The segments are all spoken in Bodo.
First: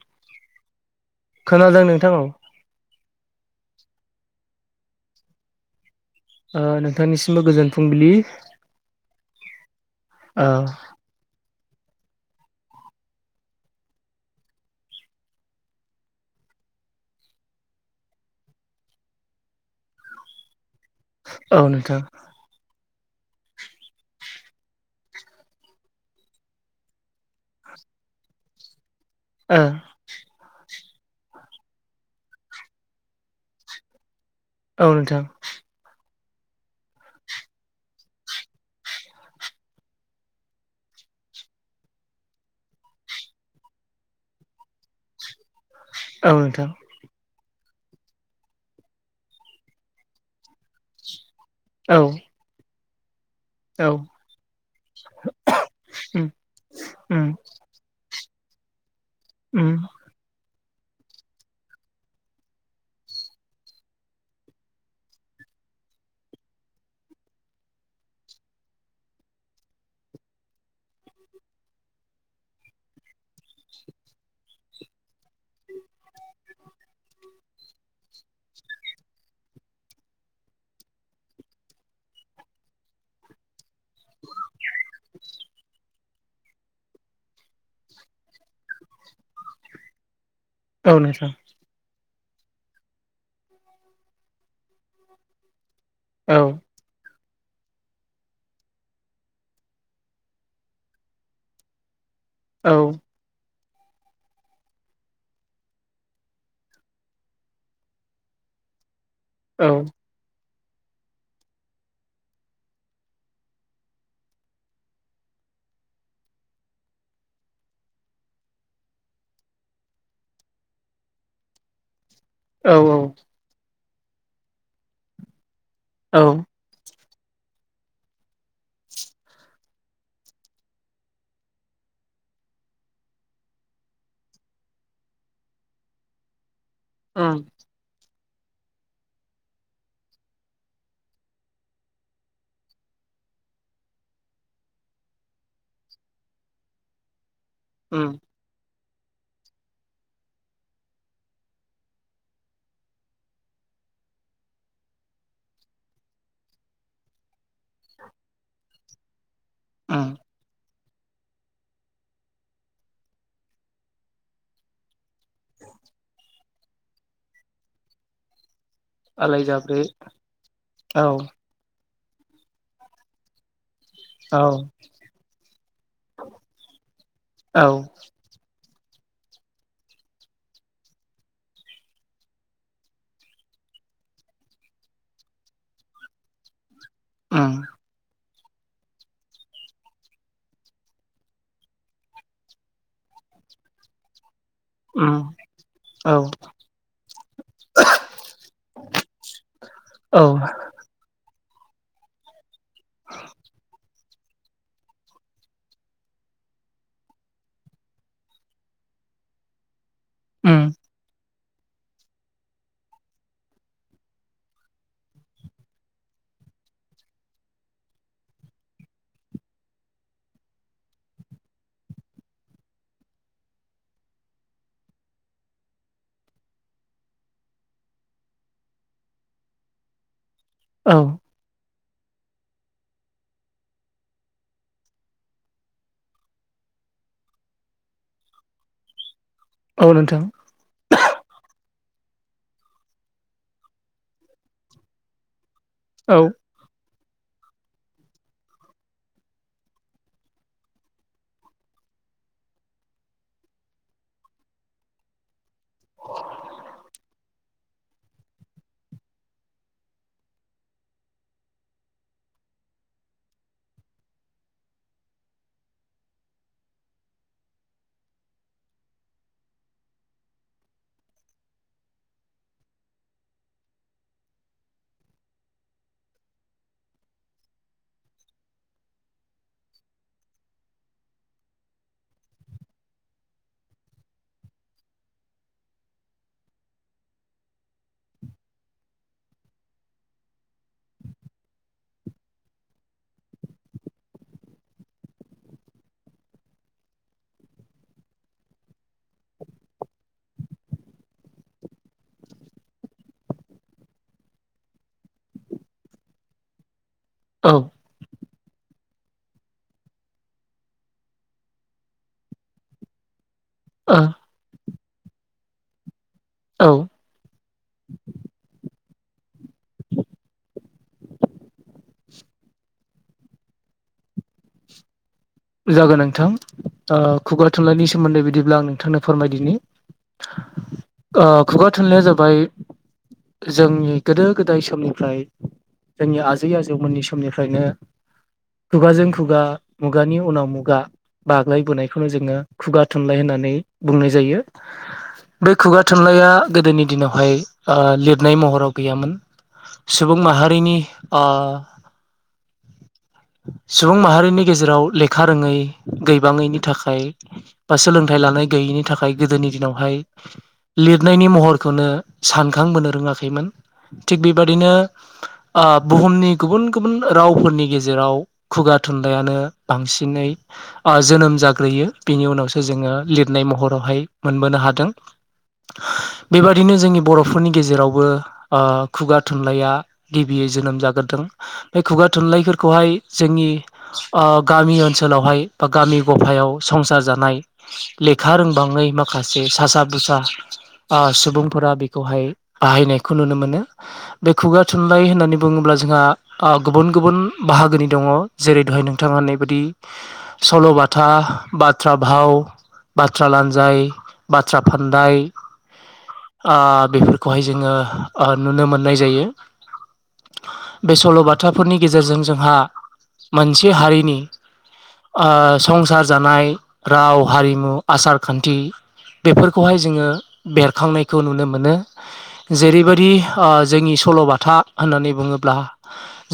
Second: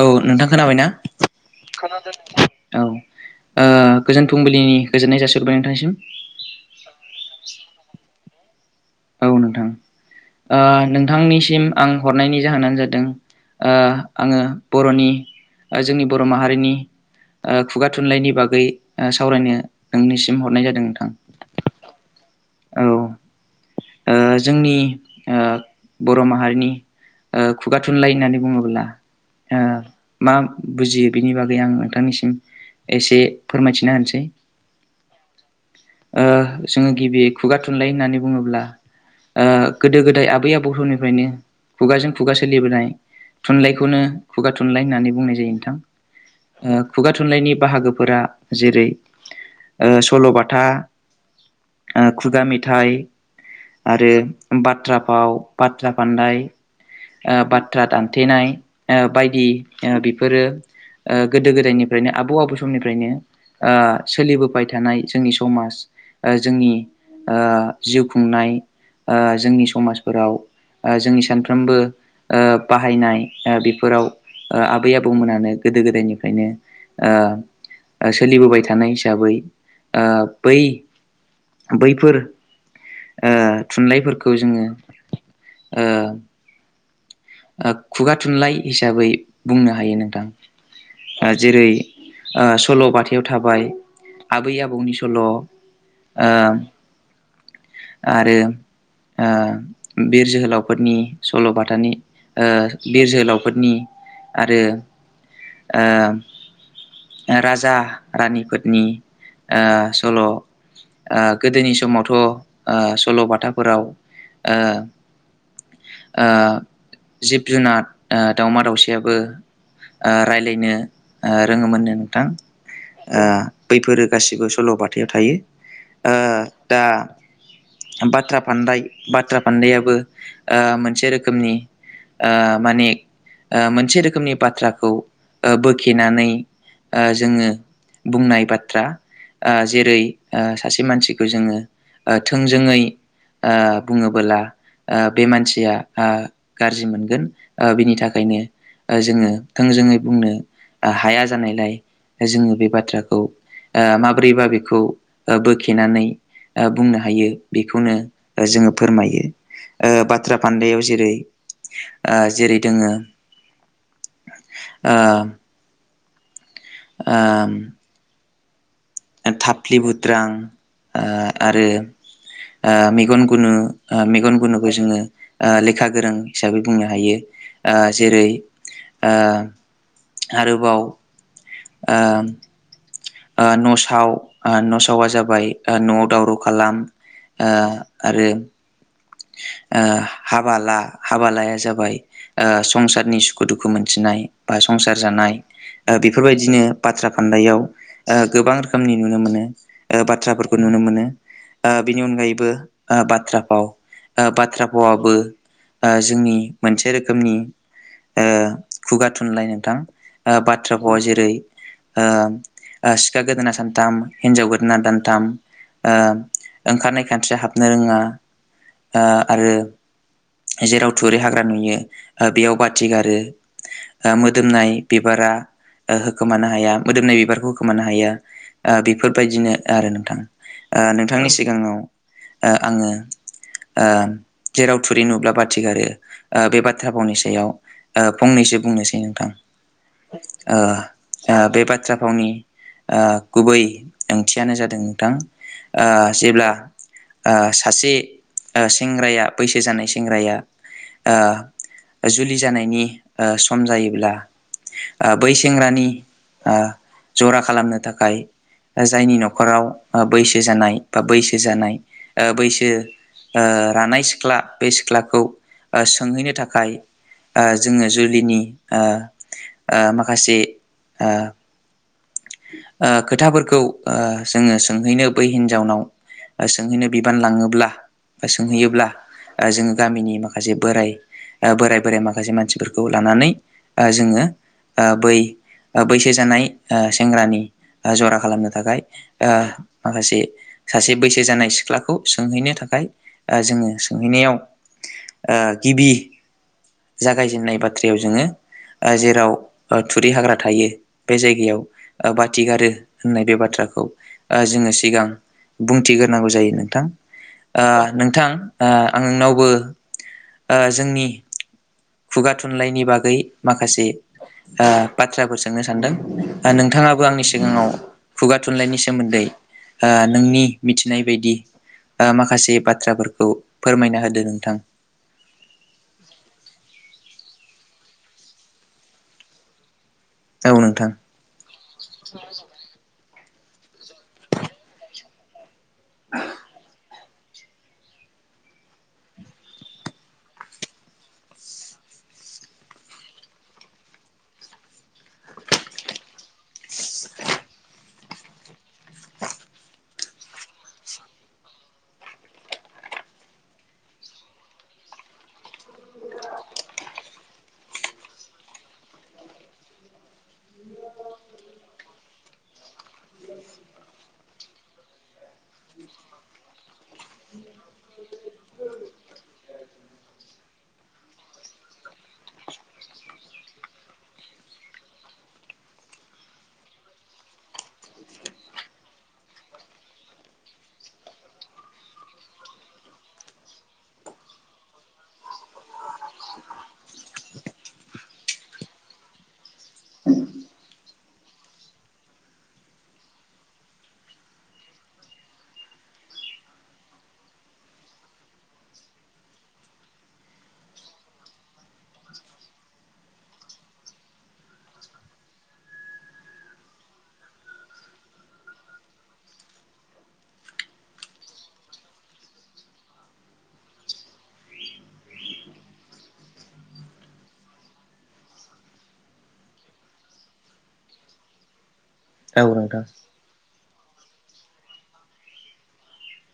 औ नोंथां खोनाबायनाा नोंथां खोनादों औ औ गोजोन फुंबिलिनि गोजोननाय जासिग्रोबबाय नोंथांनिसिम ओ नोंथांनिसिमबो गोजोन फुंबिलि औ नोंथां ओ नोंथांनिसिम आं हरनायनि जाहोनानो जादों आङो बर'नि जोंनि बर' माहारिनि खुगा थुनलाइनि बागै सावरायनो नोंनिसिम हरनाय जादों औनोथां औ जोंनि बर' माहारिनि खुगा थुनलाइ होननानै बुङोब्ला ओ मा बुजियो बेनि बागै आं नोंथांनिसिम एसे फोरमायथिना होनसै औ नोंथां जोङो गिबि खुगा थुनलाइ होननानै बुङोब्ला गोदो गोदाय आबै आबौ समनिफ्रायनो खुगाजों खुगा सोलिबोनाय थुनलाइखौनो खुगा थुनलाइ होननानै बुंनाय जायो नोंथां औ नोंथां खुगा थुनलाइनि बाहागोफोरा जेरै सल'बाथा औ खुगा मेथाइ औ आरो बाथ्रा फाव बाथ्रा उम फान्नाय उम बाथ्रा द दानथेनाय बायदि उम बेफोरो गोदो गोदायनिफ्रायनो आबौ आबौ समनिफ्रायनो सोलिबोबाय थानाय जोंनि समाज जोंनि जिउ खुंनाय जोंनि समाजफोराव जोंनि सानफ्रोमबो बाहायनाय बेफोराव आबै आबौमोनानो गोदो गोदायनिफ्रायनो सोलिबोबाय थानाय हिसाबै बै बैफोर थुनलाइफोरखौ जोङो औ खुगा थुनलाइ हिसाबै बुंनो हायो औ नोंथां नोंथां जेरै सल' बथायाव थाबाय आबै आबौनि सल' औ आं आरो बिर जोहोलावफोरनि सल'बाथानि औ बिर जोहोलावफोरनि आरो राजा रानिफोरोनि औ सल' गोदोनि समावथ' सल'बाथाफोराव जिब जुनार दाावमा दाउसियाबो रायज्लायनो रोङोमोननो औ बैफोरो गासिबो सल'बथायाव थायो औ दा बाथ्रा फान्दाय बाथ्रा फान्दाबो मोनसे रोखोमनि माने मोनसे रोखोमनि बाथ्राखौ बोखेनानै उम जोङो बुंनाय बाथ्रा आ जेरै आ सासे मानसिखौ जोङो ओ थोंजोङै आ बुङोबोला आ बे मानसिया आ गारजि मोनगोन आ बिनि उम थाखायनो आ जोङो थोंजोङै बुंनो ओ हाया जानायलाय जोङो बे बाथ्राखौ आ माब्रैबा बेखौ ओ बोखेनानै आ बुंनो हायो बेखौनो ओ जोङो फोरमायो आ उम बाथ्रा फान्दायाव जेरै- आ जेरै दोङो आ आम आलाय थाफ्लि जाब्रे बुद्रां औ आ आरो आ मेगन गुनु आ मेगन औ गुनुखौ जोङो आ लेखा गोरों हिसाबै बुंनो हायो औ आ जेरै आ आरोबाव आम आ न' साव आ न' सावआ जाबाय न'आव दावराव खालाम आ उम आरो [inaudible] आ हाबाला हाबा लाया जाबाय आ संसारनि सुखु दुखु मोनथिनाय बा संसार उम जानाय आ औ बेफोरबायदिनो बाथ्रा फान्दाव आ गोबां रोखोमनि नुनो मोनो ओ औ बाथ्राफोरखौ नु नो मोनो आ बिनि अनगायैबो आ बाथ्रा फाव । आ बाथ्रा फावाबो आ जोंनि मोनसे रोखोमनि आ खुगा थुनलाइ नोंथां आ उम बाथ्रा भावा जेरै- आ आ सिखा गोदोना सानथाम हिनजाव गोदोना दानथाम आ ओंखारनाय खानस्रिया हाबनो रोङा आ आरो । जेराव थुरि हाग्रा नुयो आ बेयाव बाथि गारो आ मोदोमनाय बिबार [unintelligible] ओ होखोमानो हाया मोदोमनाय बिबारखौ होखोमानो हाया आ बेफोरबायदिनो आरो नोंथां आ औ नोंथांनि सिगाङाव ओ आङो । आ जेराव थुरै नुब्ला बाथि गारो आ बे बाथ्रा फावनि सायाव आ फंनैसो बुं निसै नोंथां औ नोंथां आ आ बे बाथ थ्रा फावनि आ गुबै ओंथियानो जादों नोंथां आ औ जेब्ला आ सासे आ सेंग्राया बैसो जानाय सेंग्राया आ जुलि जानायनि आ सम जायोब्ला आ बै सेंग्रानि आ जरा खालामनो थाखाय । जायनि न'खराव आ बैसो जानाय बा बैसो जानाय बैसो आ रानाय सिख्ला बे सिख्लाखौ ओ सोंहैनो थाखाय । आ जोङो जुलिनि आ आ माखासे आ आ खोथाफोरखौ आ जोङो सोंहैनो बै हिन्जावनाव सोंहैनो बिबान लाङोब्ला बा सोंहैयोब्ला ओ जोङो गामिनि माखासे बोराय ओ बोराय बोराइ माखासे मानसिफोरखौ लानानै आ जोङो आ बै ओ बैसो आ जानाय सेंग्रानि आ जरा खालामनो थाखाय आ माखासे सासे बैसो जानाय सिख्लाखौ सोंहैनो थाखाय आ जोङो सोंहैनायाव आ गिबि जागायजेनन्नाय बाथ्रायाव जोङो । आ जेराव ओ थुरि हाग्रा थायो बे जायगायाव ओ बाथि गारो होननाय बे बाथ्रा खौ ओ जोङो सिगां बुंथिग्रोनांगौ जायो नोंथां । आ ओ नोंथां आ आंनावबो आ जोंनि खुगा थुनलाइनि बागै माखासे औ आ बाथ्राफोर सोंनो सानदों नोंथाङाबो आंनिस सिगाङाव खुगा थुनलाइनि सोमोन्दै नोंनि मिथिनाय बायदि माखासे बाथ्राफोरखौ फोरमायना होदो नोंथां । जागोन नोंथां खुगा थुनलाइनि सोमोन्दै बिदिब्ला आं नोंथांनो फोरमायदिनि औ नोंथां खुगा थुनलाया जाबाय जोंनि गोदो गोदाय समनिफ्राय जोंनि आजै आजौमोननि समनिफ्रायनो खुगाजों खुगा मुगानि उनाव मुगा बाग्लायबोनायखौनो जोङो खुगा थुनलाइ होननानै बुंनाय जायो । बे खुगा थुनलाइया गोदोनि दिनावहाय लिर नाय महराव गैयामोन सुबुं माहारिनि सुबुं माहारिनि गेजेराव लेखा लेखा रोङै गैबाङैनि थाखाय बा सोलोंथाइ लानाय गैयैनि थाखाय गोदोनि दिनावहाय । लिरनायनि महरखौनो सानखांबोनो रोङाखैमोन । थिग बेबादिनो बुहुमनि गुबुन गुबुन रावफोरनि गेजेराव खुगा थुनलायानो बांसिनै ओ जोनोम जाग्रोयो बिनि उनावसो जोङो लिरनाय महरावहाय मोनबोनो हा हादों बेबादिनो जोंनि बर'फोरनि गेजेरावबो ओ खुगा थुनलाइया गिबि जोनोम जाग्रोदों, बे खुगा थुनलाइफोरखौहाय जोंनि आ गामि ओनसोलावहाय बा गामि गफायाव संसार जानाय लेखा रोंबाङै माखासे सासा बुसा ओ सुबुंफोरा बेखौहाय बाहायनायखौ नुनो मोनो बे खु खुगा थुनलाइ होननानै बुङोब्ला जोंहा गुबुन गुबुन बाहागोनि दङ जेरै दहाय बेबायदि सल'बाथा बाथ्रा भाव बाथ्रा लानजाय बाथ्रा फानन्दाय आ बेफोरखौहाय जोङो नुनो मोननाय जायो। बे सल'बाथाफोरनि गेजेरजों जोंहा मोन ओ संसार जानाय राव हारिमु आसार खान्थि बेफोरखौहाय जोङो बेरखांनायखौ नुनो मोनो औ नोंथां जेरैबायदि जोंनि सल'बाथा होननानै बुङोब्ला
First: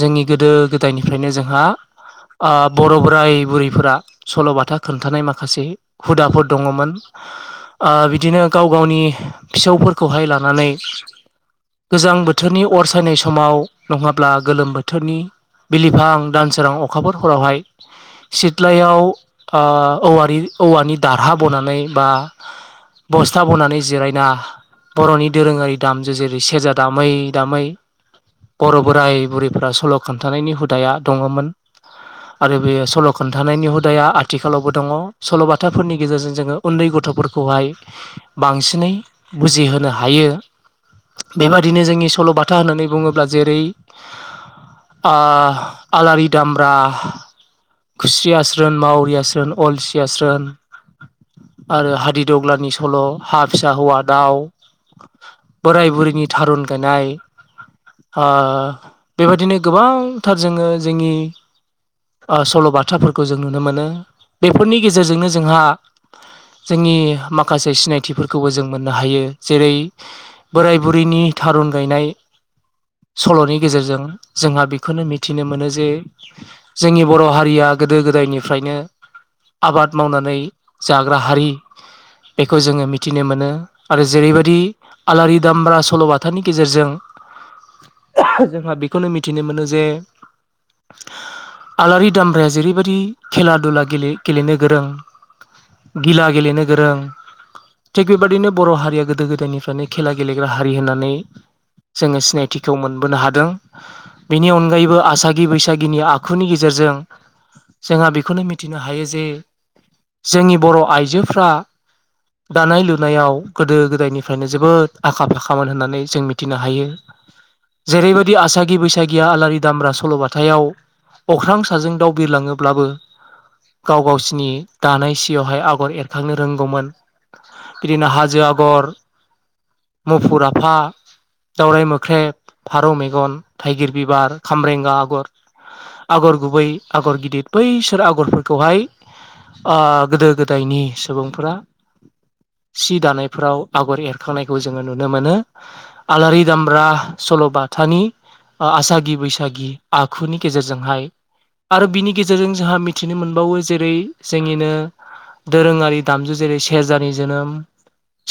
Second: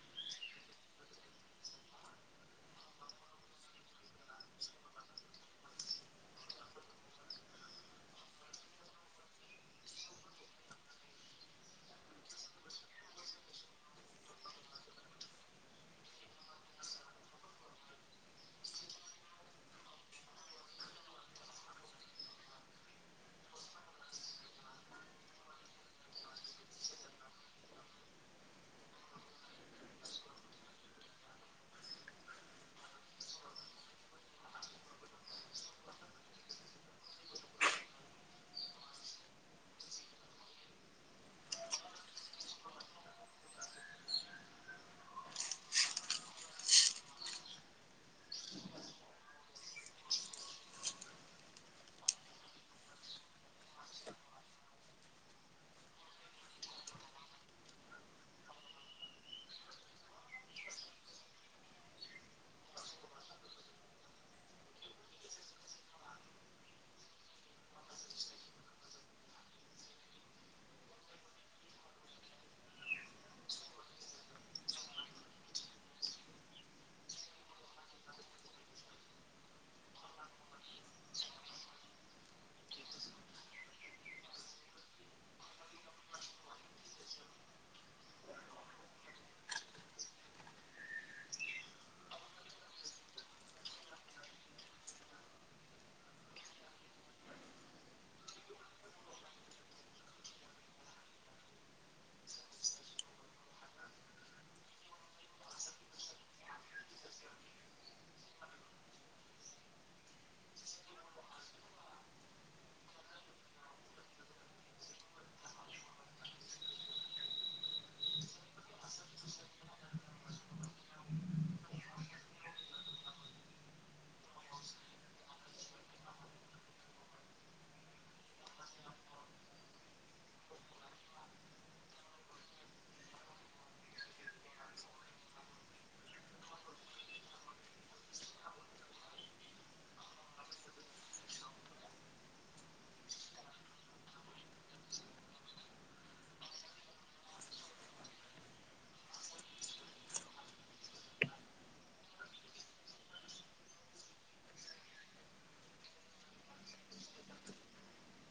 जोंनि गोदो गोदायनिफ्रायनो जोंहा आ बर' बोराय बुरैफोरा सल'बाथा खोन्थानाय माखासे हुदाफोर दङमोन। ओ बिदिनो गाव गावनि फिसौफोरखौहाय लानानै गोजां बोथोरनि अर सायनाय समाव नङाब्ला गोलोम बोथोरनि बिलिफां दान सोरां अखाफोर हरावहाय [inaudible] सिथ्लायाव ओ औवारि औवानि दारहा बनानै बा बस्था बनानै जिरायना बर'नि दोरोङारि दामजु जेरै सेरजा दामै दामै बर' बोराय बुरैफोरा सल' खोन्थानायनि हुदाया दङमोन। आरो बे सल' खोनन्थानायनि हुदाया आथिखालावबो दङ, सल'बाथाफोरनि गेजेरजों जोङो उन्दै गथ'फोरखौ हाय बांसिनै बुजिहोनो हायो। बेबादिनो जोंनि सल'बाथा होननानै बुङोब्ला जेरै आ आलारि दामब्रा खुस्रियास्रोन, मावरियास्रोन, अलसियास्रोन आरो हादिदग्लानि सल', हा फिसा हौवा दाउ बोराय बुरैनि थारुन गायनाय ओ बेबायादिनो गोबांथार जोङो जोंनि ओ सल' बाथाफोरखौ जों नुनो मोनो बेफोरनि गेजेरजोंनो जोंहा जोंनि माखासे सिनायथिफोरखौबो जों मोननो हायो। जेरै बोराय बुरैनि थारुन गायनाय सल'नि गेजेरजों जोंहा बेखौनो मिथिनो मोनो जे जोंनि बर' हारिया गोदो गोदायनिफ्रायनो आबाद मावनानै जाग्रा हारि बेखौ जोङो मिथिनो मोनो। आरो जेरैबायदि आलारि दामब्रा सल'बाथानि गेजेरजों [inaudible] [unintelligible] जोंहा बेखौनो मिथिनो मोनो जे आलारि दामब्राया जेरैबायदि खेला दुला गे-गेलेनो गोरों गिला गेलेनो गोरों थिग बेबायदिनो बर' हारिया गोदो गोदायनिफ्रायनो खेला गेलेग्रा हारि होननानै जोङो सिनायथिखौ मोनबोनो हादों। बेनि अनगायैबो आसागि बैसागिनि आ खुनि गेजेरजों जोंहा बेखौनो मिथिनो हायो जे जोंनि बर' आइजोफ्रा दानाय लुनायाव गोदो गोदायनिफ्रायनो जोबोद आखा फाखामोन होननानै जों मिथिनो हायो। जेरैबायदि आसागि बैसागिया आलारि दामब्रा सल'बथायाव अख्रां साजों दाउ बिरलाङोब्लाबो गाव गावसिनि दानाय सियावहाय आगर एरखांनो रोंगौमोन। बिदिनो हाजो आगर मुफुर आफा दावराय मोख्रेब फारौ मेगन थाइगिर बिबार खामरेंगा आगर आगर गुबै आगर गिदिर बैसोर आगरफोरखौहाय ओ गोदो गोदायनि सुबुंफोरा [inaudible] सि दानायफ्राव आगर एरखांनायखौ जोङो नुनो मोनो आलारि दामब्रा सल'बाथ थानि आसागि बैसागि आखुनि गेजेरजोंहाय आरो बिनि गेजेरजों जोंहा मिथिनो मोनबावो जेरै जोंनिनो दोरोङारि दामजु जेरै सेरजानि जोनोम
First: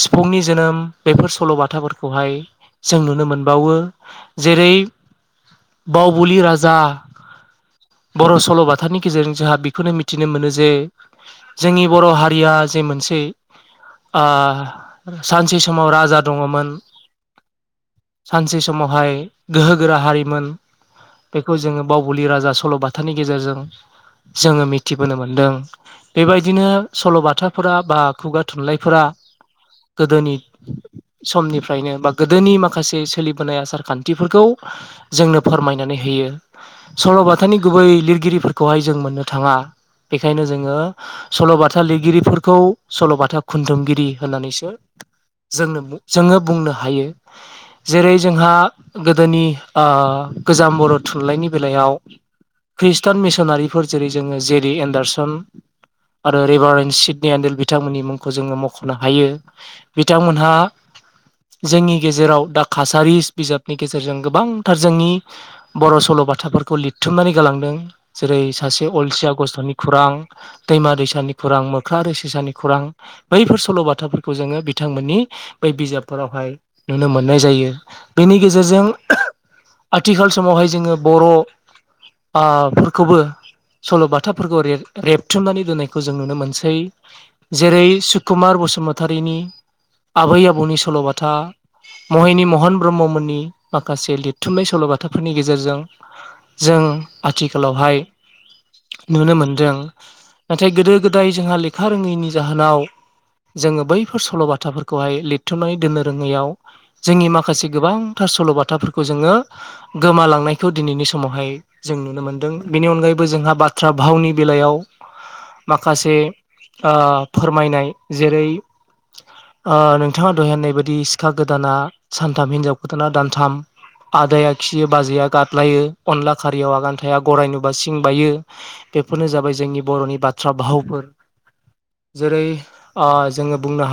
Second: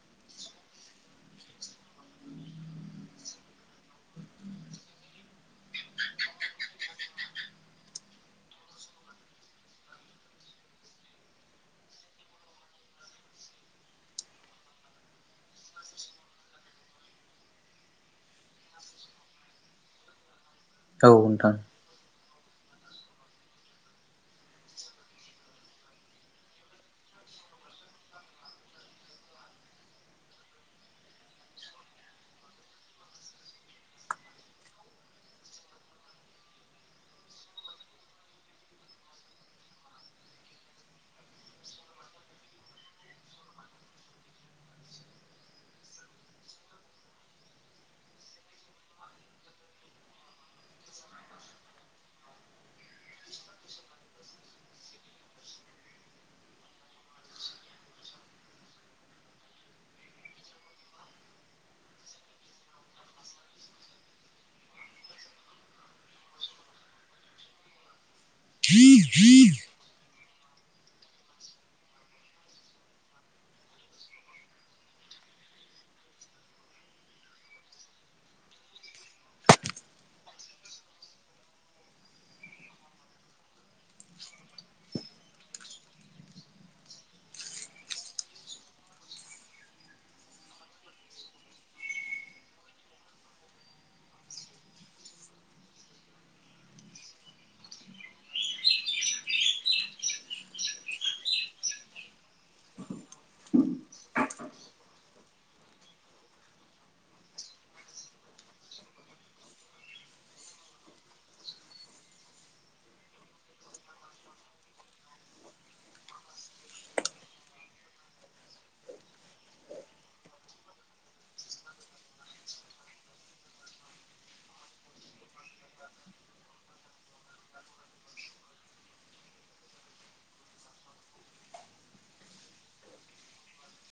सिफुंनि जोनोम बेफोर सल'बाथाफोरखौहाय जों नुनो मोनबावो जेरै बावबुलि राजा [inaudible] बर' सल'बाथानि गेजेरजों जोंहा बेखौनो मिथिनो मोनो जे जोंनि बर' हारिया जे मोनसे ओ सानसे समाव राजा दङमोन सानसे समावहाय गोहो गोरा हारिमोन औ नोंथां। बलि राजा सल'बाथानि गेजेरजों जोङो मिथिबोनो मोनदों बेबायदिनो सल'बाथाफोरा बा खुगा थुनलाइफोरा गोदोनि समनिफ्रायनो बा गोदोनि माखासे सोलिबोनाय आसार खान्थिफोरखौ जोंनो फोरमायनानै होयो । सल'बाथानि गुबै लिरगिरिफोरखौहाय जों मोननो थाङा बेखायनो जोङो सल'बाथा लिरगिरिफोरखौ सल'बाथा खुनथुमगिरि होननानैसो जों जोङो बुंनो हायो। जेरै जोंहा गोदोनि ओ गोजाम बर थुन लाइनि बेलायाव खृष्टान मिसनारिफोर जेरै जोङो जे डि एन्डारसन आरो रिभारेन्ड सिदनि एन्डेल बिथांमोननि मुंखौ जोङो मख'नो हायो बिथांमोनहा जोंनि गेजेराव दा कासारिस बिजाबनि गेजेरजों गोबांथार जोंनि बर' सल' बाथाफोरखौ लिरथुमनानै गालांदों जेरै सासे अलसिया गस्थ'नि खुरां दैमा दैसानि खुरां मोख्रा रै सिसानि खुरां बैफोर सल'बाथाफोरखौ जोङो बिथांमोननि बै बिजाबफोरावहाय नुनो मोननाय जायो बेनि गेजेरजों आथिखाल समावहाय जोङो बर' ओ फोरखौबो सल'बाथाफोरखौ रेर रेबथुमनानै दोननायखौ जों नुनो मोनसै जेरै सुकुमार बसुमतारिनि आबै आबौनि सल'बाथा महिनि महन ब्रह्ममोननि माखासे लिरथुमनाय सल' बाथा बाथाफोरनि गेजेरजों जों आथिखालावहाय नुनो मोनदों नाथाय गोदो गोदाय जोंहा लेखा रोङैनि जाहोनाव जोङो बैफोर सल'बाथाफोरखौहाय लिरथ'नानै दोननो रोङैयाव जोंनि माखासे गोबांथार सल'बाथाफोरखौ जोङो गोमालांनायखौ दिनैनि समावहाय जों नुनो मोनदों बेनि अनगायैबो जोंहा बाथ्रा भावनि बेलायाव माखासे ओ फोरमायनाय जेरै ओ नोंथाङा दहाय होननाय बायदि सिखा गोदाना सानथाम हिनजाव गोदाना दानथाम आदाया खियो बाजैया गाद्लायो अनला खारियाव आगान थाया गराइ नुबा सिं बायो बेफोरनो जाबाय जोंनि बर'नि बाथ्रा भावफोर जेरै जोङो बुंनो हायो